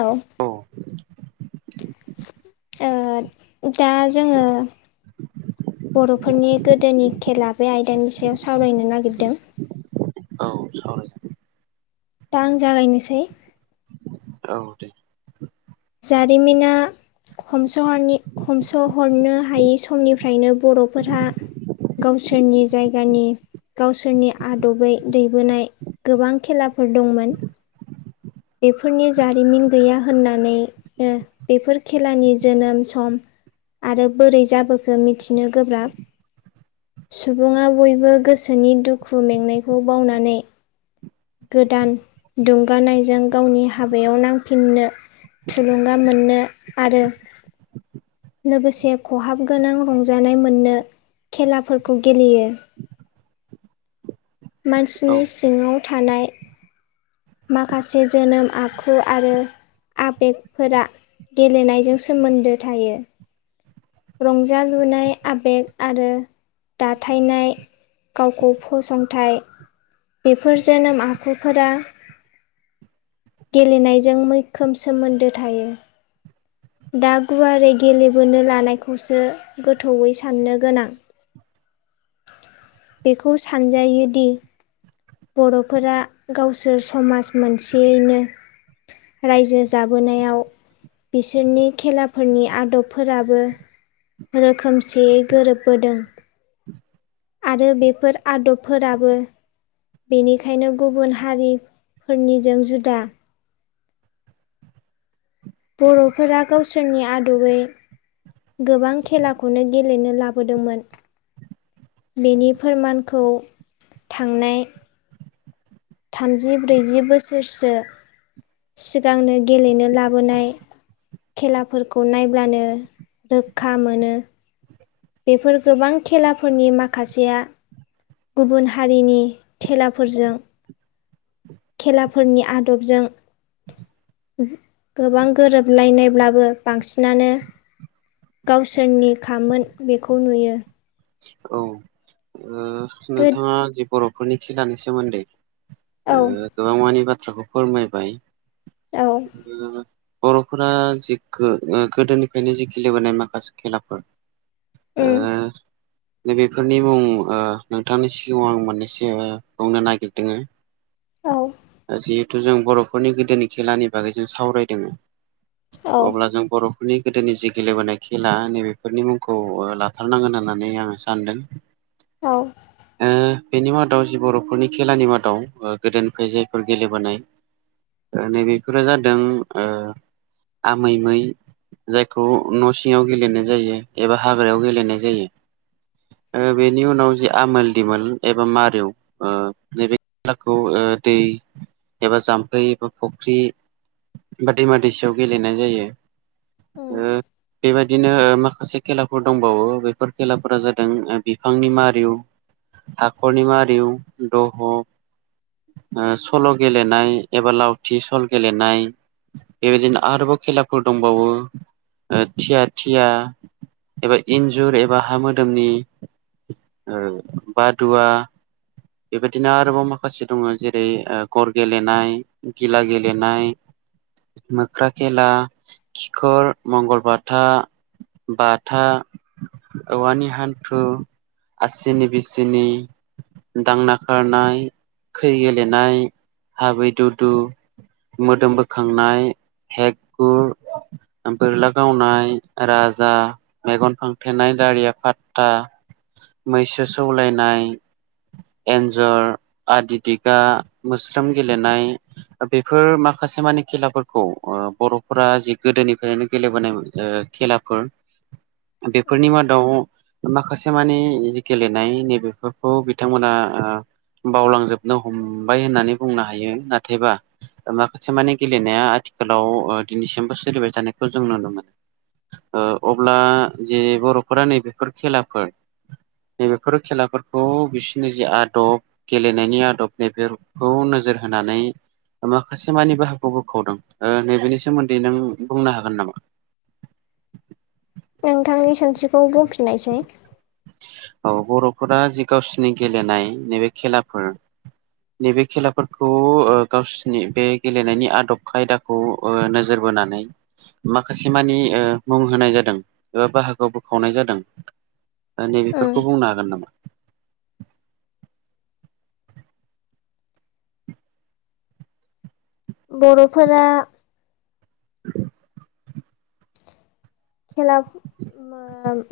औ ओ दा जोङो बर'फोरनि गोदोनि खेला बे आयदानि सायाव सावरायनो नागिरदों औ सावराय दा आं जागायनोसै औ दे जारिमिना हमस'हरनि हमस'हरनो हायै समनिफ्रायनो बर'फोराहा गावसोरनि जायगानि गावसोरनि आदबै दैबोनाय गोबां खेलाफोर दंमोन बेफोरनि जारिमिन गैया होननानै बेफोर खेलानि जोनोम सम आरो बोरै जाबोखो मिथिनो गोब्राब सुबुङा बयबो गोसोनि दुखु मेंनायखौ बावनानै गोदान दुंगानाय जों गावनि हाबायाव नांफिननो थुलुंगा मोननो आरो लोगोसे खहाब गोनां रंजानाय मोननो खेलाफोरखौ गेलेयो‌। औ मानसिनि सिङांव थानाय माख खासे जोनोम आखु आरो आबेगफोरा गेलेनायजों सोमोन्दो थायो । रंजाालुनाय आबेग आरो दाथायनाय गावखौ फसंथाइ बेफोर जोनोम आखुफोरा गेलेनायजों मैखोम सोमोन्दो थायो । दा गुवारै गेलेबोनो लानायखौसो गोथौयै साननो गोनां बेखौ सानजायो दि बर'फोरा गावसोर समाज मोनसेयैनो रायजो जाबोनायाव बिसोरनि खेलाफोरनि आदबफोराबो रोखोमसेयै गोरोबबोदों आरो बेफोर आदबफोराबो बेनिखायनो गुबुन हारिफोरनिजों जुदा बर'फोरा गावसोरनि आदबै गोबां खेलाखौनो गेलेनो लाबोदोंमोन । बेनि फोरमानखौ थांनाय थामजि ब्रैजि बोसोरसो सिगांनो गेलेनो लाबोनाय खेलाफोरखौ नायब्लानो रोखा मोनो बेफोर गोबां खेलाफोरनि माखासेया गुबुन हारिनि थेलाफोरजों खेलाफोरनि आदबजों गोबां गोरोबलायनायब्लाबो बांसिनानो गावसोरनि खामोन बेखौ नुयो औ गोद नोंथांङा जि बर'फोरनि खेलानि सोमोन्दै औ गोबां मानि बाथ्राखौ फोरमायबाय औ ओ बर'फोरा जि गोदोनिफ्रायनो जि गेलेबोनाय माखासे खेलाफोर ओ उम दै बेेफोरनि मुं नोंथांनि सिगाङाव आं मोननैसो बुंनो नागिरदों औ जिहेथु जों बर'फोरनि गोदोनि खेलानि बागै जों सावरायदों औ अब्ला जों बर' बेफोरनि गोदोनि जि गेलेबोनाय खेला नैबेफोरनि मुंखौ लाथारनांगोन होननानै आंङो सानदों औ उम ओ बेनि मादाव जि बर'फोरनि खेलानि मादाव गोदोनिफ्राय जायफोर गेलेबोनाय नैबेफोरा जादों आमै मै जायखौ न' सिङांव गेलेनाय जायो एबा हाग्रायाव गेलेनाय जायो । बेनि उनाव जे आमोल दिमोल एबा मारेव नैबे खेलाखौ दै एबा जामफै एबा फुख्रि दैमा दैसायाव गेलेनाय जायो उम । बेबायदिनो माखासे खेलाफोर दंबावो बेफोर खेलाफोरा जादों बिफांनि मारिउ हाखरनि मारिउ दह सल' गेलेनाय एबा लावथि सल' गेलेनाय बेबायदिनो आरोबाव खेलाफोर दंबावो थिया थिया एबा इन्जुर एबा हा मोदोमनि बादुवा बेबायदिनो आरोबाव माखासे दंङो जेरै गर गेलेनाय गिला गेलेनाय मोख्रा खेला खिखर मंगलबाथा बाथा औवानि हान्थु आसिनि बिसिनि दांना खारनाय खै गेलेनाय हाबै दुदु मोदोम बोखांनाय हेग गुर बोरला गावनाय राजा मेगन फांथेनाय दारिया फात्ता मैसो सौलायनाय एन्जर आदि दिगा मोस्रोम गेलेनाय बेफोर मा खासे मानि खेलाफोरखौ बर'फोरा जि गोदोनिफ्रायनो गेलेबोनायमोन खेलाफोर [inaudible] बेफोरनि मादाव माखासे मानि जि गेलेनाय नै बेफोरखौ बिथांमोना बावलांजोबनो हमबाय होननानै बुंनो हायो नाथायबा माखासे मानि गेलेनाया आथिखालाव दिनैसिमबो सोलिबाय थानायखौ जों नुनो मोनो। अब्ला जे बर'फोरा नैबेफोर खेलाफोर नैबेफोर खेलाफोरखौ बिसोरनि जि आदब गेलेनायनि आदब नैबेफोरखौ नोजोर होनानै माखासे मानि बाहाग बोखावदों नैबेनि सोमोन्दै नों बुंनो हागोन नामा? नोंथांनि सोंथिखौ बुंफिननायसाय औ बर'फोरा जि गावसिनि गेलेनाय नैबे खेलाफोर नैबे खेलाफोरखौ गावसिनि बे गेलेनायनि आदब खायदाखौ नोजोर बोनानै माखासे मानि ओ मुं होनाय जादों एबा बाहागोआव बोखावनाय जादों उम नैबेफोरखौ बुंनो हागोन नामा? बर'फोरा खेला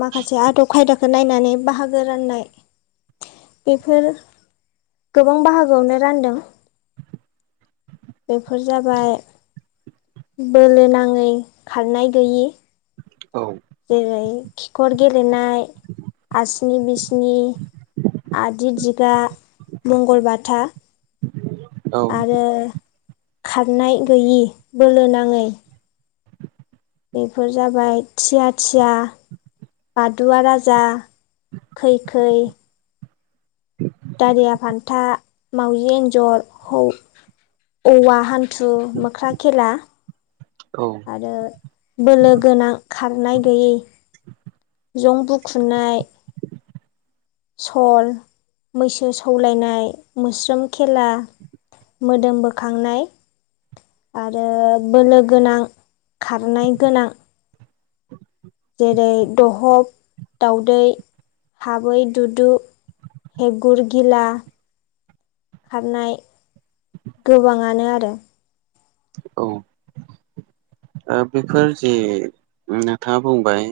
माखासे आदब खायदा खो नायनानै बाहागो राननाय बेफोर गोबां बाहागोआवनो रानदों बेफोर जाबाय बोलो नाङै खारनाय गैयि औ जेरै खिखर गेलेनाय आसि स्नि बिस्नि आदि दिगा मंगलबाथा औ आरो खारनाय गैयि बोलो नाङै बेफोर जाबाय थिया थिया बादुवा राजा खै खै दारिया फान्था मावजि एन्जर हौ-औवा हान न्थु मोख्रा खेला औ आरो बोलो गोनां खारनाय गैयै जं बुखुनाय सल मैसो सौलायनाय मोस्रोम खेला मोदोम बोखांनाय आरो बोलो गोनां खारनाय गोनां जेरै दहब दाउदै हाबै दुदु हैगुर गिला खारनाय गोबाङानो आरो औ। बेफोर जे नोंथाङा बुंबाय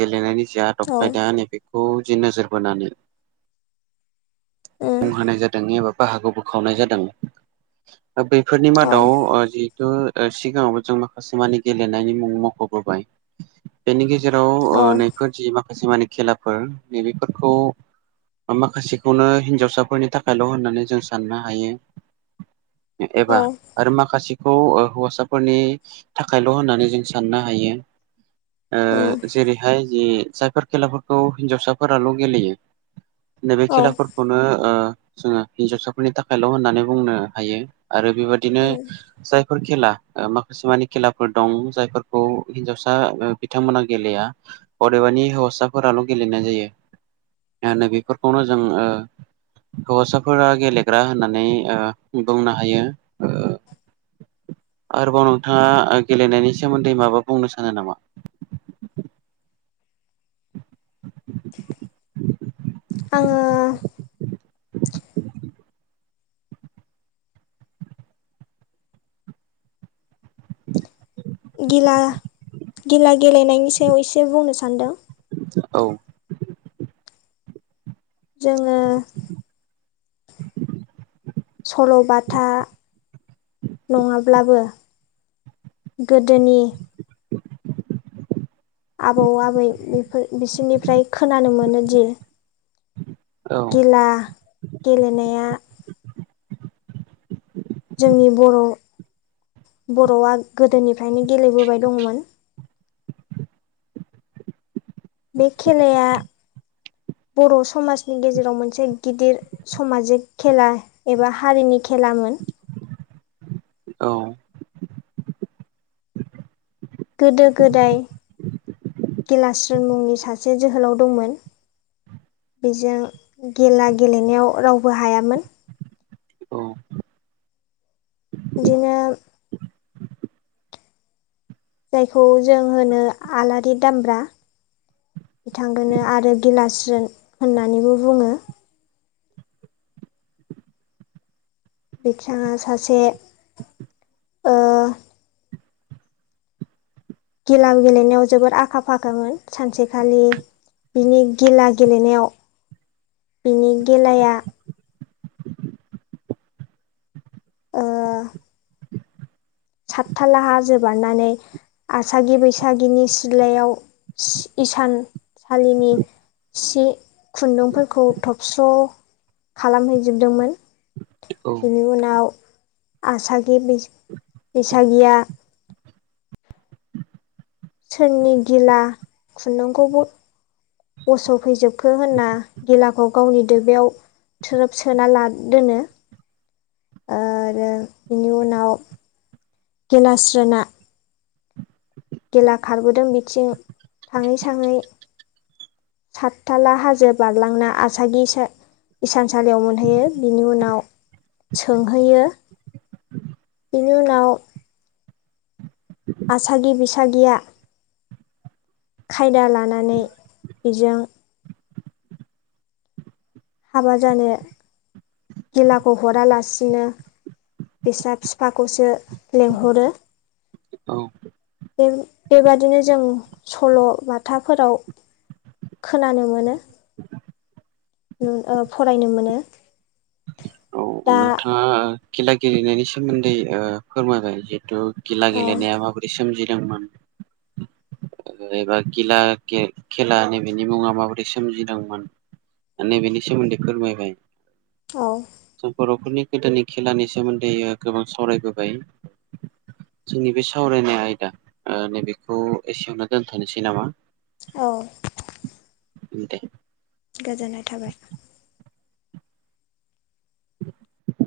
गेलेनायनि जि आदब औ खायदा नैबेखौ जि नोजोर बोनानै उम मुं होनाय जादों एबा बाहागो बोखावनाय जादोंथ बेफोरनि औ मादाव जि सिगाङावबो जों माखासे मानि गेलेनायनि मुं मख'बोबाय बेनि गेजेराव औ जेराव नैफोर जि मा माखासे मानिे खेलाफोर नैबेफोरखौ माखासेखौनो हिनजावसाफोरनि थाखायल' होननानै जों साननो हायो एबा औ आरो माखासे खौ हौवासाफोरनि थाखायल' होननानै जों साननो हायो। उम ओ जेरैहाय जि जायफोर खेलाफोरखौ हिनजावसाफोराल' गेलेयो‌। नैबे औ खलाफोर ओ जोङो हिनजावसाफोरनि थाखायल' होननानै बुंनो हायो आरो बेबायदिनो उम जाय बेफोर खेला माखासे मानि खेलाफोर दं जायफोरखौ हिन्जावसा बिथांमोना गेलेया । अदेबानि हिवावसाफोराल' गेलेनाय जायो। माहोनो बेफोरखौनो जों ओ [inaudible] हौवासाफोरा गेलेग्रा होननानै ओ बुंनो हायो । ओ आरोबाव नोंथाङा गेलेनायनि सोमोन्दै माबा बुंनो सानो नामा? [inaudible] आङो गिला गिला गेलेनायनि सायाव एसे बुंनो सान्दों । औ जोङो खल'बाथा नङाब्लाबो गोदोनि [inaudible] आबौ आबै बेफोर बिसोरनिफ्राय खोनानो मोनोदि औ गिला गेलेनाया जोंनि बर' बर'आ गोदोनिफ्रायनो गेलेबोबाय दङमोन। बे खेलाया बर' समाजनि गेजेराव मोनसे गिदिर समाजिक खेला एबा हारिनि खेलाोन । औ गोदो गोदाय गिलास्रोन मुंनि सासे जोहोलाव दंमोन। बेजों गिला गेलेनायाव रावबो हायामोन। औ बिनो जायखौ जों होनो आलारि दामब्रा। बिथांखौनो आरो गिलास्रोन होननानैबो बुङो। बिथाङा सासे गिला गेलेनायाव जोबोद आखा फाखामोन सानसेखालि बिनि गिला गेलेनायाव बिनि गेलाया ओ सातथाला हाजो बारनानै आसागि बैसागिनि सिलायाव इसानसालिनि से खुन्दुंफोरखौ थबस्र' खालामहैजोबदोंमोन। औ बिनि उनाव आसागि बैसागिया सोरनि गिला खुन्दुंखौबो बस' फैजोबखो होनना गिलाखौ गावनि दबायाव थ्रोब सोना ला दोनो आरो बेनि उनाव गिलास्रोना गिला खारबोदों बिथिं थाङै साङै सातथाला हाजो बारलांना आसागि इसानसालियाव मोनहैयो बिनि उनाव सोंहैयो बिनि उनाव आसागि बैसागिया खायदा लानानै बेजों हाबा जानो गिलाखौ हरालासिनो बिसा फिफाखौसो लेंंहरो। औ बेबादिनो जों सल'बाथाफोराव खोनानो मोनो। फरायनो मोनो। औ दा नोंथाङा खेला गेलेनायनि सोमोन्दै फोरमायबाय। खेला औ गेलेनाया माबोरै सोमजिदोंमोन। एबा गिला खेला नैबेनि मुङा माबोरै सोमजिदोंमोन। नै बेनि सोमोन्दै फोरमायबाय। औ जों बर'फोरनि गोदोनि खेलानि सोमोन्दै गोबां सावरायबोबाय। जोंनि बे सावरायनाय आयदा नैबेखौ एसेयावनो दोनथ'नोसै नामा? औ उम दे। गोजोननाय थाबाय। [inaudible]